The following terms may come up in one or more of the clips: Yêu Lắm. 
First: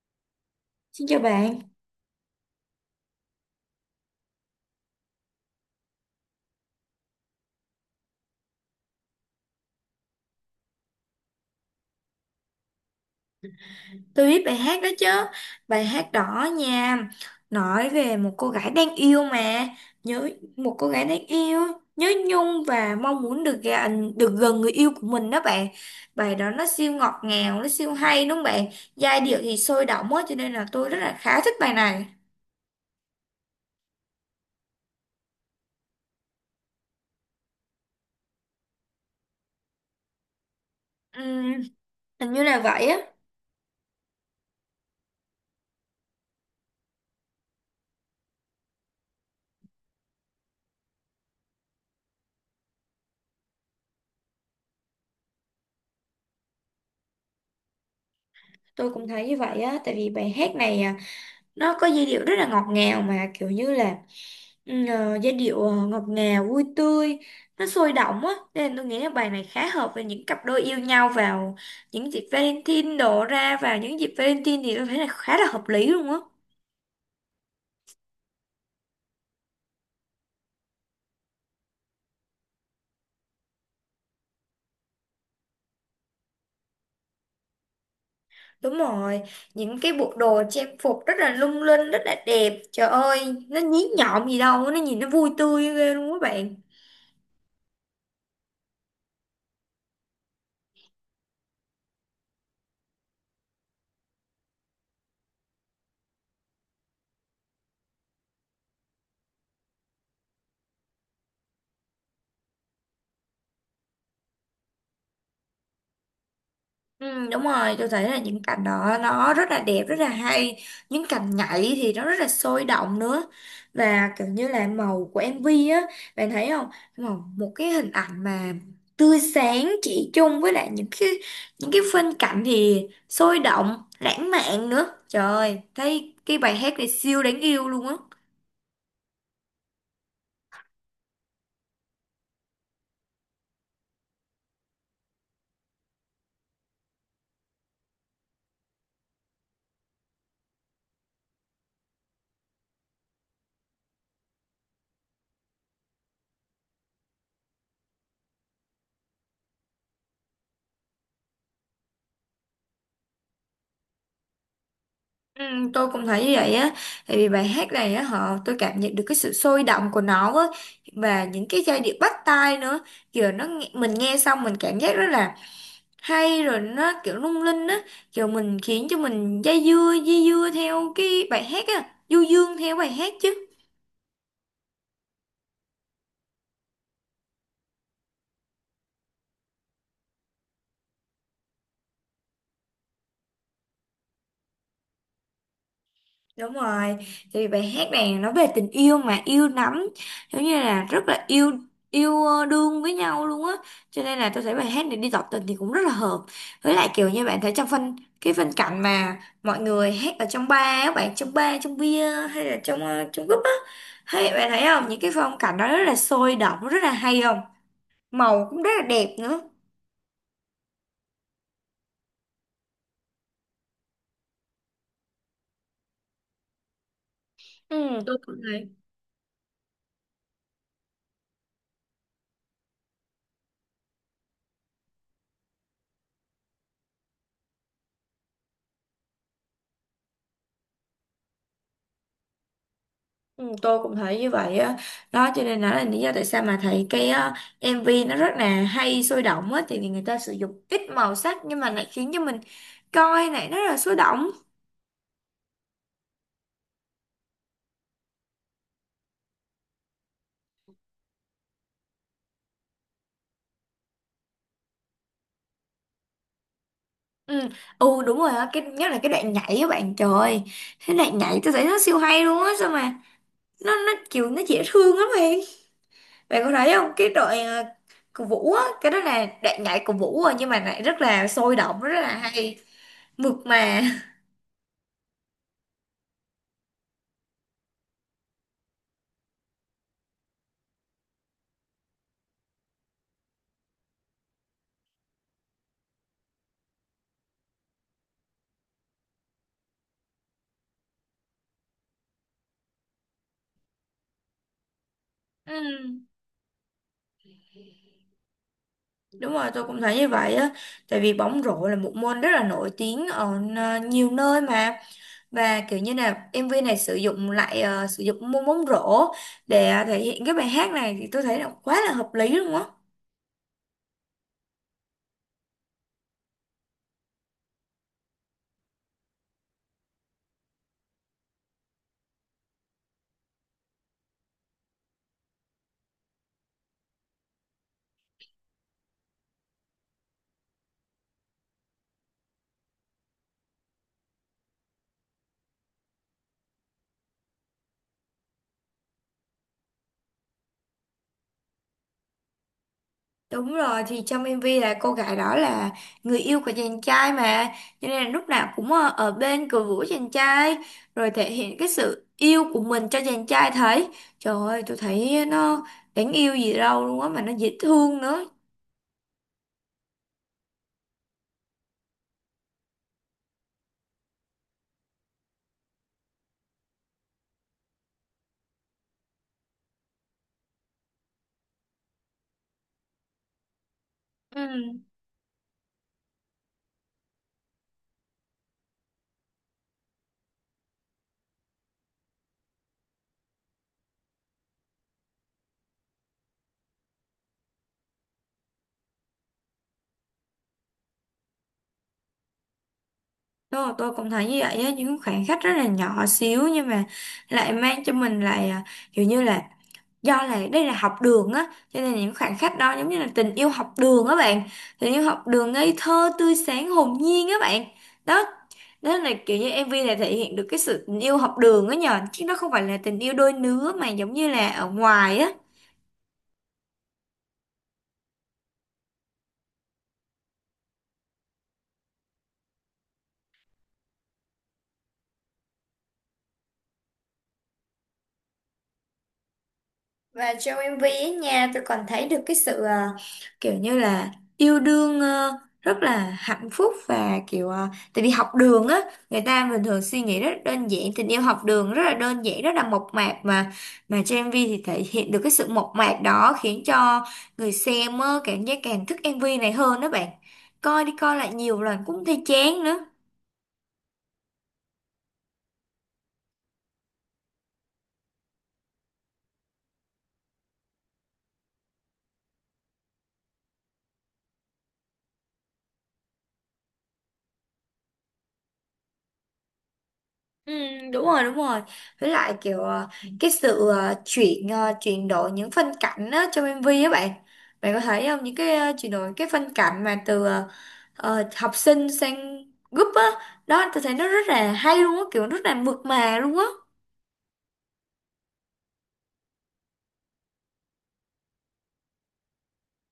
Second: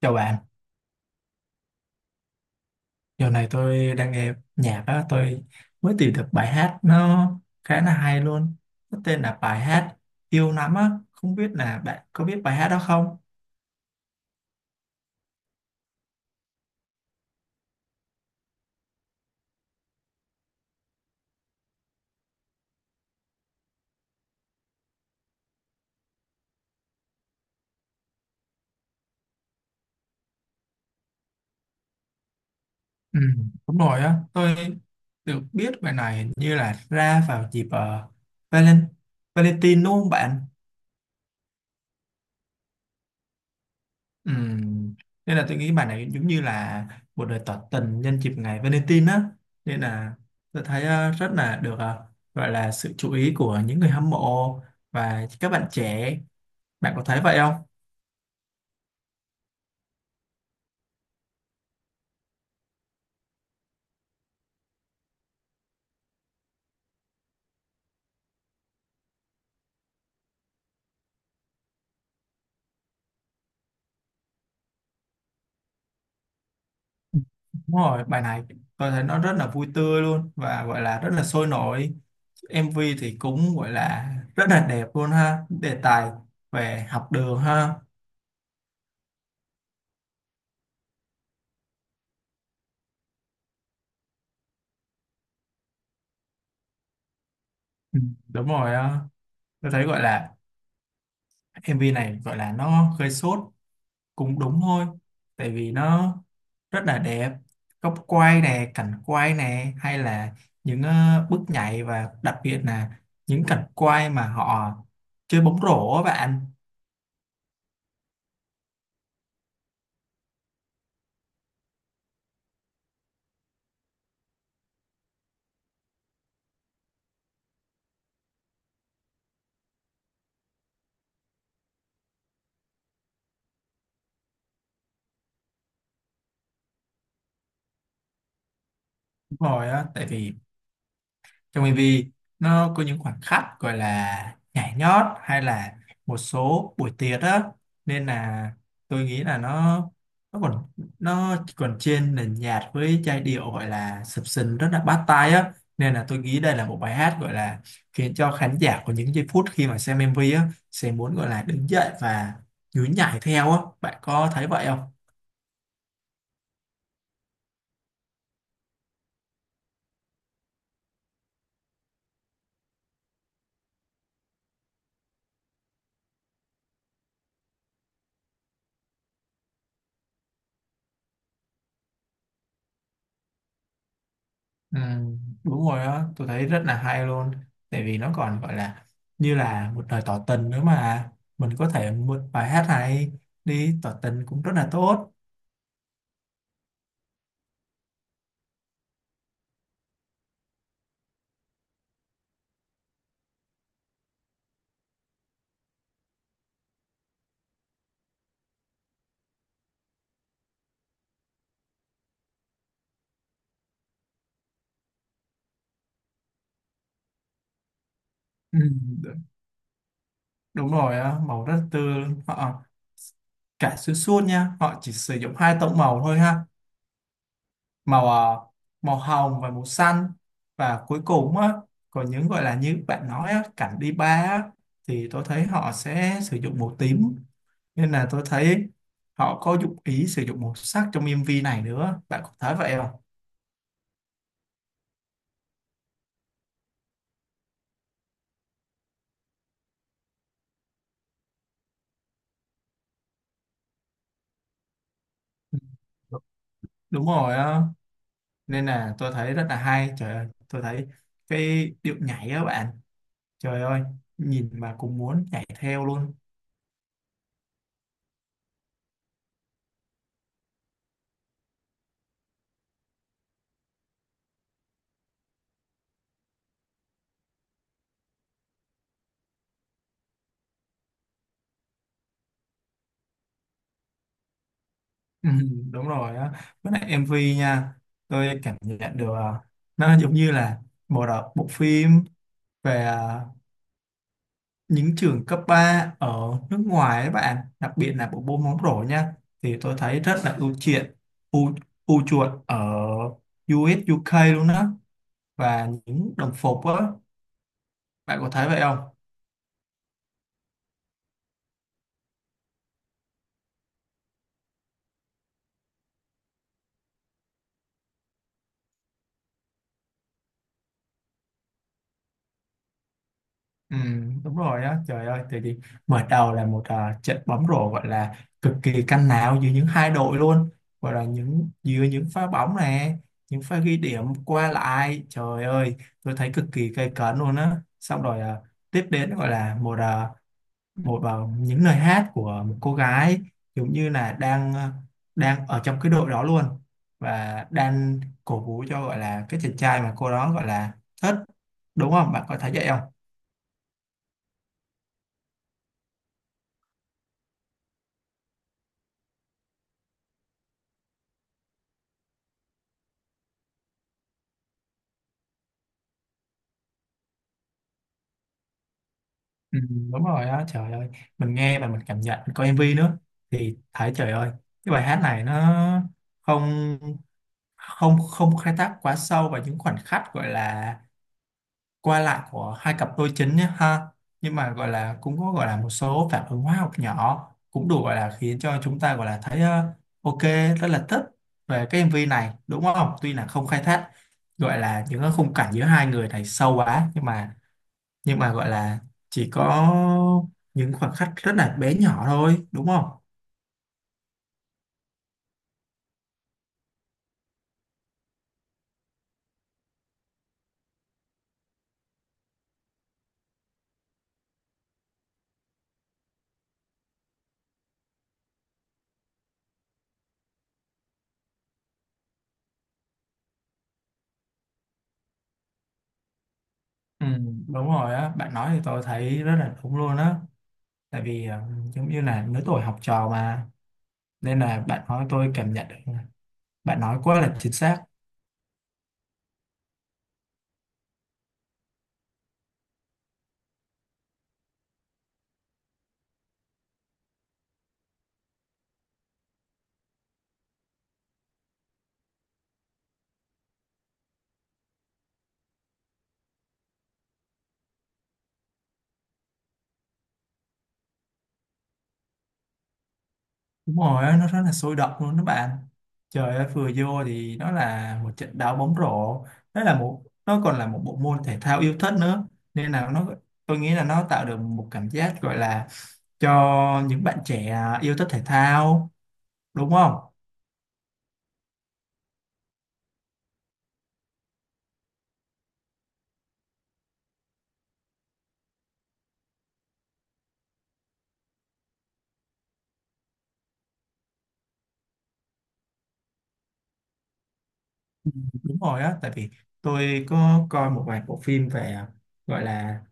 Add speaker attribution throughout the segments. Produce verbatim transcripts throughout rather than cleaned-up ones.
Speaker 1: Chào bạn,
Speaker 2: Xin chào bạn,
Speaker 1: giờ này tôi đang nghe nhạc á, tôi mới tìm được bài hát nó khá là hay luôn. Nó tên là bài hát Yêu Lắm á, không biết là bạn có biết bài hát đó không?
Speaker 2: tôi biết bài hát đó chứ. Bài hát đỏ nha. Nói về một cô gái đang yêu mà nhớ, một cô gái đang yêu, nhớ nhung và mong muốn được gần, được gần người yêu của mình đó bạn. Bài đó nó siêu ngọt ngào, nó siêu hay đúng không bạn? Giai điệu thì sôi động quá cho nên là tôi rất là khá thích bài này.
Speaker 1: Ừ, đúng rồi á, tôi được biết bài này hình như là ra vào dịp ờ, Valen Valentine đúng không bạn?
Speaker 2: Ừm, Hình như là vậy á.
Speaker 1: Ừ. Nên là tôi nghĩ bài này giống như là một lời tỏ tình nhân dịp ngày Valentine á, nên là tôi thấy ờ, rất là được, ờ, gọi là sự chú ý của những người hâm mộ và các bạn trẻ. Bạn có thấy vậy không?
Speaker 2: Tôi cũng thấy như vậy á. Tại vì bài hát này à, nó có giai điệu rất là ngọt ngào mà kiểu như là ừ, ờ, giai điệu ờ, ngọt ngào vui tươi, nó sôi động á, nên tôi nghĩ là bài này khá hợp với những cặp đôi yêu nhau vào những dịp Valentine đổ ra vào những dịp Valentine thì tôi thấy là khá là hợp lý luôn á.
Speaker 1: Đúng rồi, bài này tôi thấy nó rất là vui tươi luôn và gọi là rất là sôi nổi. em vê thì cũng gọi là rất là đẹp luôn ha, đề tài về học đường ha.
Speaker 2: Đúng rồi, những cái bộ đồ trang phục rất là lung linh, rất là đẹp, trời ơi nó nhí nhọn gì đâu, nó nhìn nó vui tươi ghê luôn các bạn.
Speaker 1: Ừ, đúng rồi ờ. Tôi thấy gọi là em vê này gọi là nó gây sốt cũng đúng thôi, tại vì nó rất là đẹp, góc quay nè, cảnh quay nè, hay là những ờ, bước nhảy, và đặc biệt là những cảnh quay mà họ chơi bóng rổ á bạn.
Speaker 2: Ừ, đúng rồi, tôi thấy là những cảnh đó nó rất là đẹp rất là hay, những cảnh nhảy thì nó rất là sôi động nữa, và kiểu như là màu của em vê á, bạn thấy không, màu một cái hình ảnh mà tươi sáng chỉ chung với lại những cái những cái phân cảnh thì sôi động lãng mạn nữa, trời ơi, thấy cái bài hát này siêu đáng yêu luôn á.
Speaker 1: Đúng rồi á, tại vì trong em vê nó có những khoảnh khắc gọi là nhảy nhót hay là một số buổi tiệc á, nên là tôi nghĩ là nó nó còn nó chỉ còn trên nền nhạc với giai điệu gọi là sập sình rất là bắt tai á. Nên là tôi nghĩ đây là một bài hát gọi là khiến cho khán giả có những giây phút khi mà xem em vê á sẽ muốn gọi là đứng dậy và nhún nhảy theo á. Bạn có thấy vậy không?
Speaker 2: Ừ, tôi cũng thấy như vậy á, tại vì bài hát này á, họ tôi cảm nhận được cái sự sôi động của nó á, và những cái giai điệu bắt tai nữa, kiểu nó nghe- mình nghe xong mình cảm giác rất là hay, rồi nó kiểu lung linh á, kiểu mình khiến cho mình dây dưa dây dưa theo cái bài hát á, du dương theo bài hát chứ.
Speaker 1: Ừ, đúng rồi á, tôi thấy rất là hay luôn, tại vì nó còn gọi là như là một lời tỏ tình nữa mà mình có thể mượn bài hát này đi tỏ tình cũng rất là tốt.
Speaker 2: Đúng rồi, thì bài hát này nó về tình yêu mà, yêu lắm, giống như là rất là yêu, yêu ờ, đương với nhau luôn á, cho nên là tôi thấy bài hát này đi tỏ tình thì cũng rất là hợp. Với lại kiểu như bạn thấy trong phân cái phân cảnh mà mọi người hát ở trong bar, á, bạn trong bar, trong bia hay là trong ờ, trong group á, hay bạn thấy không? Những cái phong cảnh đó rất là sôi động, rất là hay không? Màu
Speaker 1: Ừ,
Speaker 2: cũng rất là đẹp
Speaker 1: đ-
Speaker 2: nữa.
Speaker 1: đúng rồi á, màu rất tươi, họ cả xuyên suốt nha, họ chỉ sử dụng hai tông màu thôi ha,
Speaker 2: Ừ.
Speaker 1: màu
Speaker 2: Tôi
Speaker 1: à,
Speaker 2: cũng thấy.
Speaker 1: màu hồng và màu xanh. Và cuối cùng á, còn những gọi là như bạn nói á, cảnh đi ba á, thì tôi thấy họ sẽ sử dụng màu tím. Nên là tôi thấy họ có dụng ý sử dụng màu sắc trong em vê này nữa. Bạn có thấy vậy không?
Speaker 2: Ừ, tôi cũng thấy như vậy á, đó cho nên là lý do tại sao mà thấy cái á, em vê nó rất là hay sôi động á, thì người ta sử dụng ít màu sắc nhưng mà lại khiến cho mình coi này nó rất là sôi động.
Speaker 1: Ừ, đúng rồi á, nên là tôi thấy rất là hay. Trời ơi, tôi thấy cái điệu nhảy á bạn, trời ơi, nhìn mà cũng muốn nhảy theo luôn.
Speaker 2: ừ, ừ đúng rồi á, cái nhất là cái đoạn nhảy á bạn, trời ơi, cái đoạn nhảy tôi thấy nó siêu hay luôn á, sao mà nó nó kiểu nó dễ thương lắm bạn, bạn có thấy không cái đoạn à, của Vũ á, cái đó là đoạn nhảy của Vũ rồi nhưng mà lại rất là sôi động rất là hay, mượt mà.
Speaker 1: Ừ, đúng rồi á, với lại em vê nha, tôi cảm nhận được à, nó giống như là bộ đọc bộ phim về à, những trường cấp ba ở nước ngoài ấy bạn, đặc biệt là bộ môn bóng rổ nha, thì tôi thấy rất là ưu chuộng, ưu, ưu chuộng ở u ét u UK luôn á, và
Speaker 2: Ừ.
Speaker 1: những đồng phục á. Bạn có thấy vậy không?
Speaker 2: Đúng rồi, tôi cũng thấy như vậy á. Tại vì bóng rổ là một môn rất là nổi tiếng ở ờ, nhiều nơi mà. Và kiểu như là em vê này sử dụng lại ờ, sử dụng môn bóng rổ để ờ, thể hiện cái bài hát này thì tôi thấy là quá là hợp lý luôn á.
Speaker 1: Ừ, đúng rồi á. Trời ơi, tại vì mở đầu là một à, trận bóng rổ gọi là cực kỳ căng não giữa những hai đội luôn, gọi là những giữa những pha bóng này, những pha ghi điểm qua lại. Trời ơi, tôi thấy cực kỳ gay cấn luôn á. Xong rồi à, tiếp đến gọi là một à, một à, những lời hát của một cô gái giống như là đang à, đang ở trong cái đội đó luôn, và đang cổ vũ cho gọi là cái chàng trai mà cô đó gọi là thích, đúng không, bạn có thấy vậy không?
Speaker 2: Đúng rồi, thì trong em vê là cô gái đó là người yêu của chàng trai mà. Cho nên là lúc nào cũng ờ, ở bên cổ vũ chàng trai. Rồi thể hiện cái sự yêu của mình cho chàng trai thấy. Trời ơi, tôi thấy nó đáng yêu gì đâu luôn á mà nó dễ thương nữa.
Speaker 1: Ừ, đúng rồi á. Trời ơi, mình nghe và mình cảm nhận, mình coi em vê nữa thì thấy trời ơi cái bài hát này nó không không không khai thác quá sâu vào những khoảnh khắc gọi là qua lại của hai cặp đôi chính nhé ha, nhưng mà
Speaker 2: Ừ.
Speaker 1: gọi là cũng có gọi là một số phản ứng hóa học nhỏ cũng đủ gọi là khiến cho chúng ta gọi là thấy ờ, ok, rất là thích về cái em vê này đúng không. Tuy là không khai thác gọi là những cái khung cảnh giữa hai người này sâu quá, nhưng mà nhưng mà gọi là chỉ có những khoảnh khắc rất là bé nhỏ thôi đúng không.
Speaker 2: Tôi, tôi cũng thấy như vậy á, những khoảng cách rất là nhỏ xíu nhưng mà lại mang cho mình lại à, kiểu như là, do là đây là học đường á cho nên những khoảng cách đó giống như là tình yêu học đường á bạn, tình yêu học đường ngây thơ tươi sáng hồn nhiên á bạn. Đó, đó là kiểu như em vê này thể hiện được cái sự tình yêu học đường á nhờ, chứ nó không phải là tình yêu đôi lứa mà giống như là ở ngoài á.
Speaker 1: Ừ, đúng rồi á, bạn nói thì tôi thấy rất là đúng luôn á. Tại vì ờ, giống như là lứa tuổi học trò mà, nên là bạn nói tôi cảm nhận được, bạn nói quá là chính xác.
Speaker 2: Và trong em vê ấy nha, tôi còn thấy được cái sự à, kiểu như là yêu đương ờ, rất là hạnh phúc và kiểu à, tại vì học đường á, người ta bình thường suy nghĩ rất là đơn giản, tình yêu học đường rất là đơn giản, rất là mộc mạc mà mà trong em vê thì thể hiện được cái sự mộc mạc đó khiến cho người xem á, cảm giác càng thích em vê này hơn đó bạn. Coi đi coi lại nhiều lần cũng thấy chán nữa.
Speaker 1: Đúng rồi á, nó rất là sôi động luôn đó bạn. Trời ơi, vừa vô thì nó là một trận đá bóng rổ, nó là một, nó còn là một bộ môn thể thao yêu thích nữa. Nên là nó, tôi nghĩ là nó tạo được một cảm giác gọi là cho những bạn trẻ yêu thích thể thao, đúng không.
Speaker 2: Ừ, đúng rồi đúng rồi, với lại kiểu ờ, cái sự ờ, chuyển ờ, chuyển đổi những phân cảnh á, trong em vê á bạn, bạn có thấy không những cái ờ, chuyển đổi cái phân cảnh mà từ ờ, ờ, học sinh sang group á, đó tôi thấy nó rất là hay luôn á, kiểu rất là mượt mà luôn á.
Speaker 1: Đúng rồi á, tại vì tôi có coi một vài bộ phim về gọi là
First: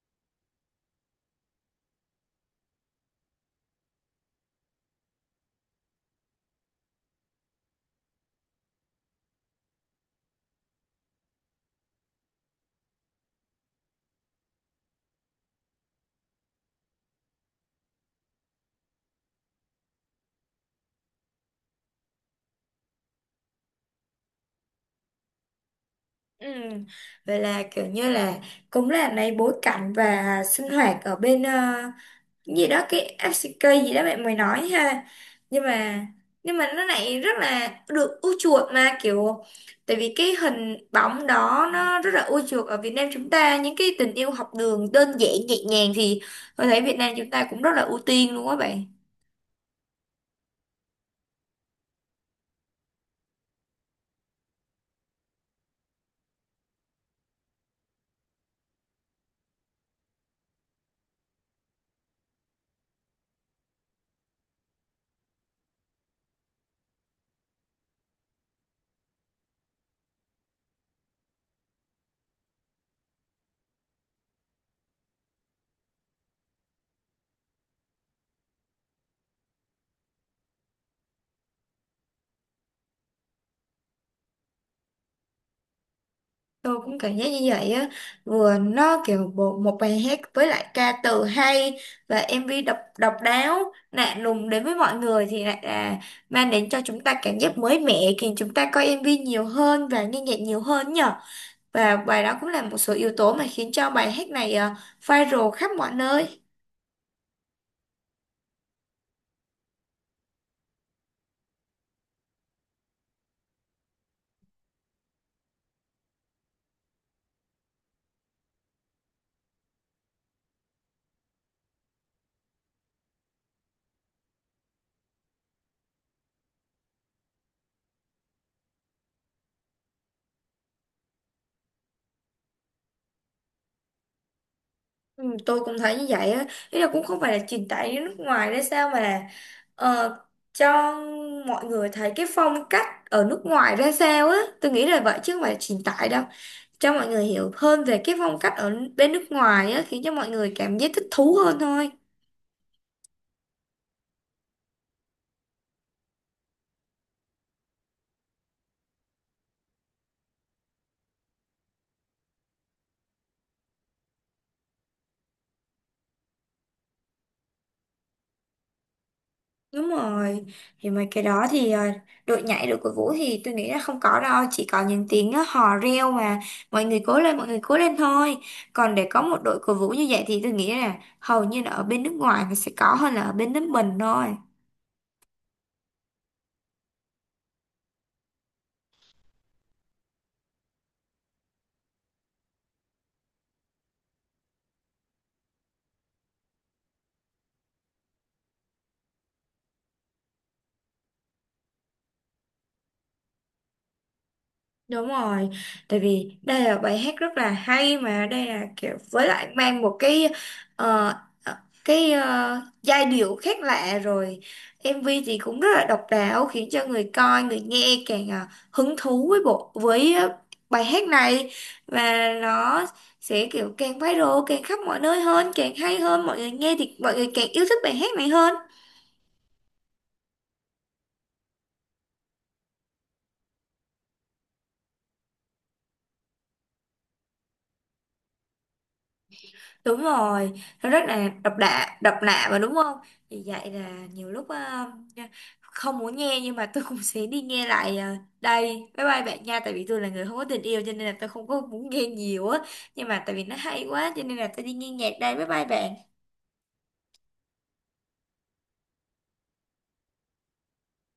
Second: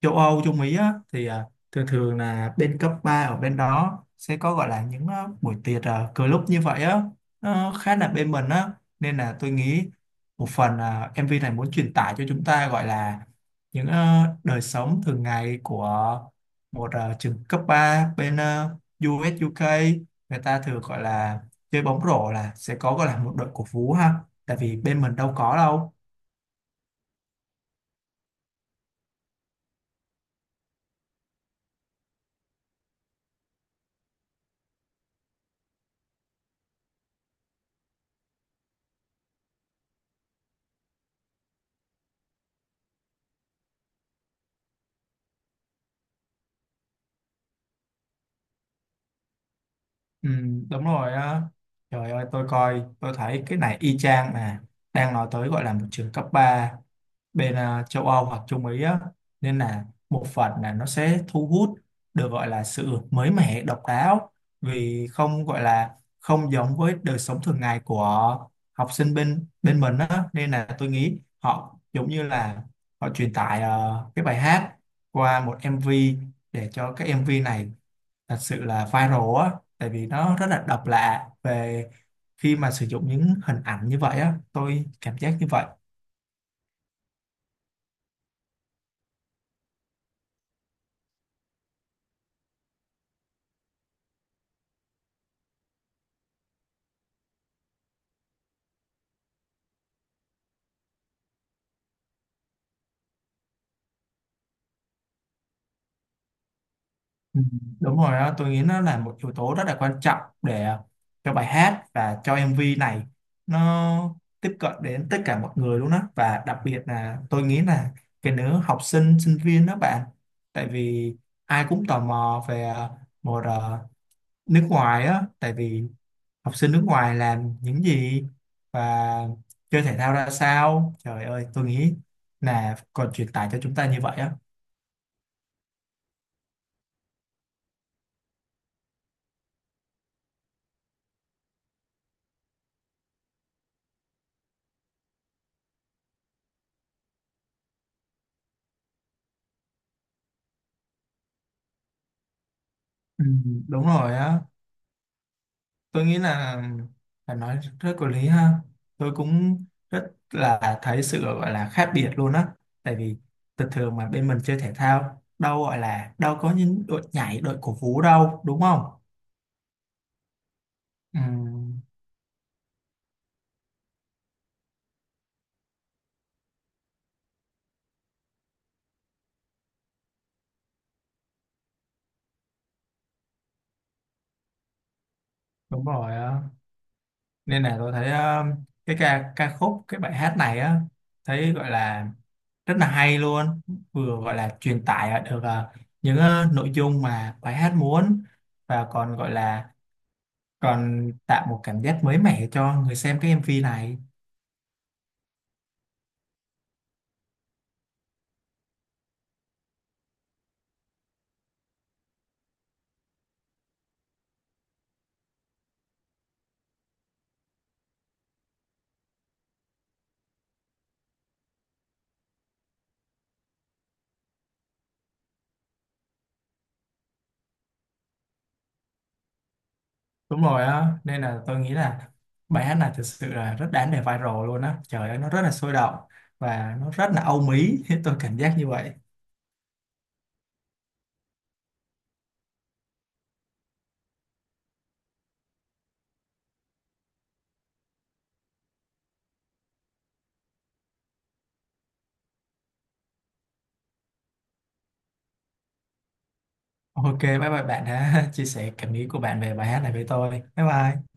Speaker 1: châu Âu, châu Mỹ á, thì à, thường thường là bên cấp ba ở bên đó sẽ có gọi là những à, buổi tiệc, uh, cờ lúc như vậy á, nó khá là bên mình á. Nên là tôi nghĩ một phần à, em vê này muốn truyền tải cho chúng ta gọi là những à, đời sống thường ngày của một à, trường cấp ba bên à, u uh, u UK, người ta thường gọi là chơi bóng rổ là sẽ có gọi là một đội cổ vũ ha, tại vì bên mình đâu có đâu.
Speaker 2: Ừ. Vậy là kiểu như là cũng là lấy bối cảnh và sinh hoạt ở bên ờ, gì đó, cái ép xê ca gì đó bạn mới nói ha, nhưng mà nhưng mà nó lại rất là được ưa chuộng, mà kiểu, tại vì cái hình bóng đó nó rất là ưa chuộng ở Việt Nam chúng ta, những cái tình yêu học đường đơn giản nhẹ nhàng thì tôi thấy Việt Nam chúng ta cũng rất là ưu tiên luôn á bạn.
Speaker 1: Ừ, đúng rồi á. Trời ơi, tôi coi, tôi thấy cái này y chang mà đang nói tới gọi là một trường cấp ba bên à, châu Âu hoặc Trung Mỹ á. Nên là một phần là nó sẽ thu hút được gọi là sự mới mẻ, độc đáo, vì không gọi là không giống với đời sống thường ngày của học sinh bên bên mình á. Nên là tôi nghĩ họ giống như là họ truyền tải ờ, cái bài hát qua một em vi, để cho cái em vi này thật sự là viral á, tại vì nó rất là độc lạ về khi mà sử dụng những hình ảnh như vậy á, tôi cảm giác như vậy.
Speaker 2: Tôi cũng cảm giác như vậy á, vừa nó kiểu bộ một bài hát với lại ca từ hay, và em vê độc độc đáo lạ lùng đến với mọi người thì lại là mang đến cho chúng ta cảm giác mới mẻ, khiến chúng ta coi em vê nhiều hơn và nghe nhạc nhiều hơn nhở, và bài đó cũng là một số yếu tố mà khiến cho bài hát này ờ, viral khắp mọi nơi.
Speaker 1: Ừ, đúng rồi á, tôi nghĩ nó là một yếu tố rất là quan trọng để cho bài hát và cho em vê này, nó tiếp cận đến tất cả mọi người luôn á. Và đặc biệt là tôi nghĩ là cái nữ học sinh sinh viên đó bạn, tại vì ai cũng tò mò về ờ, một ờ, nước ngoài á, tại vì học sinh nước ngoài làm những gì và chơi thể thao ra sao. Trời ơi, tôi nghĩ là còn truyền tải cho chúng ta như vậy á.
Speaker 2: Ừ, tôi cũng thấy như vậy á, ý là cũng không phải là truyền tải đến nước ngoài đấy sao, mà là ờ, cho mọi người thấy cái phong cách ở nước ngoài ra sao á, tôi nghĩ là vậy chứ không phải là truyền tải đâu, cho mọi người hiểu hơn về cái phong cách ở bên nước ngoài á, khiến cho mọi người cảm giác thích thú hơn thôi.
Speaker 1: Ừ, đúng rồi á, tôi nghĩ là là nói rất có lý ha. Tôi cũng rất là thấy sự gọi là khác biệt luôn á, tại vì thường thường mà bên mình chơi thể thao đâu gọi là đâu có những đội nhảy, đội cổ vũ đâu, đúng không.
Speaker 2: Đúng rồi, thì mấy
Speaker 1: Ừ,
Speaker 2: cái đó thì ờ, đội nhảy đội cổ vũ thì tôi nghĩ là không có đâu, chỉ có những tiếng ờ, hò reo mà mọi người cố lên, mọi người cố lên thôi. Còn để có một đội cổ vũ như vậy thì tôi nghĩ là hầu như là ở bên nước ngoài nó sẽ có hơn là ở bên nước mình thôi.
Speaker 1: đúng rồi á, nên là tôi thấy ờ, cái ca ca khúc cái bài hát này á, thấy gọi là rất là hay luôn, vừa gọi là truyền tải được ờ, những ờ, nội dung mà bài hát muốn, và còn gọi là còn tạo một cảm giác mới mẻ cho người xem cái em vi này.
Speaker 2: Đúng rồi, tại vì đây là bài hát rất là hay mà, đây là kiểu với lại mang một cái ờ, ờ, cái ờ, giai điệu khác lạ rồi, em vê thì cũng rất là độc đáo khiến cho người coi người nghe càng ờ, hứng thú với bộ với ờ, bài hát này, và nó sẽ kiểu càng viral càng khắp mọi nơi hơn, càng hay hơn, mọi người nghe thì mọi người càng yêu thích bài hát này hơn.
Speaker 1: Đúng rồi á, nên là tôi nghĩ là bài hát này thực sự là rất đáng để viral luôn á. Trời ơi, nó rất là sôi động và nó rất là âu mỹ tôi cảm giác như vậy.
Speaker 2: Đúng rồi, nó rất là độc lạ độc lạ mà đúng không, vì vậy là nhiều lúc ờ, không muốn nghe nhưng mà tôi cũng sẽ đi nghe lại ờ, đây, bye bye bạn nha, tại vì tôi là người không có tình yêu cho nên là tôi không có muốn nghe nhiều á, nhưng mà tại vì nó hay quá cho nên là tôi đi nghe nhạc đây, bye bye bạn.
Speaker 1: Ok, bye bye bạn đã chia sẻ cảm nghĩ của bạn về bài hát này với tôi. Bye bye.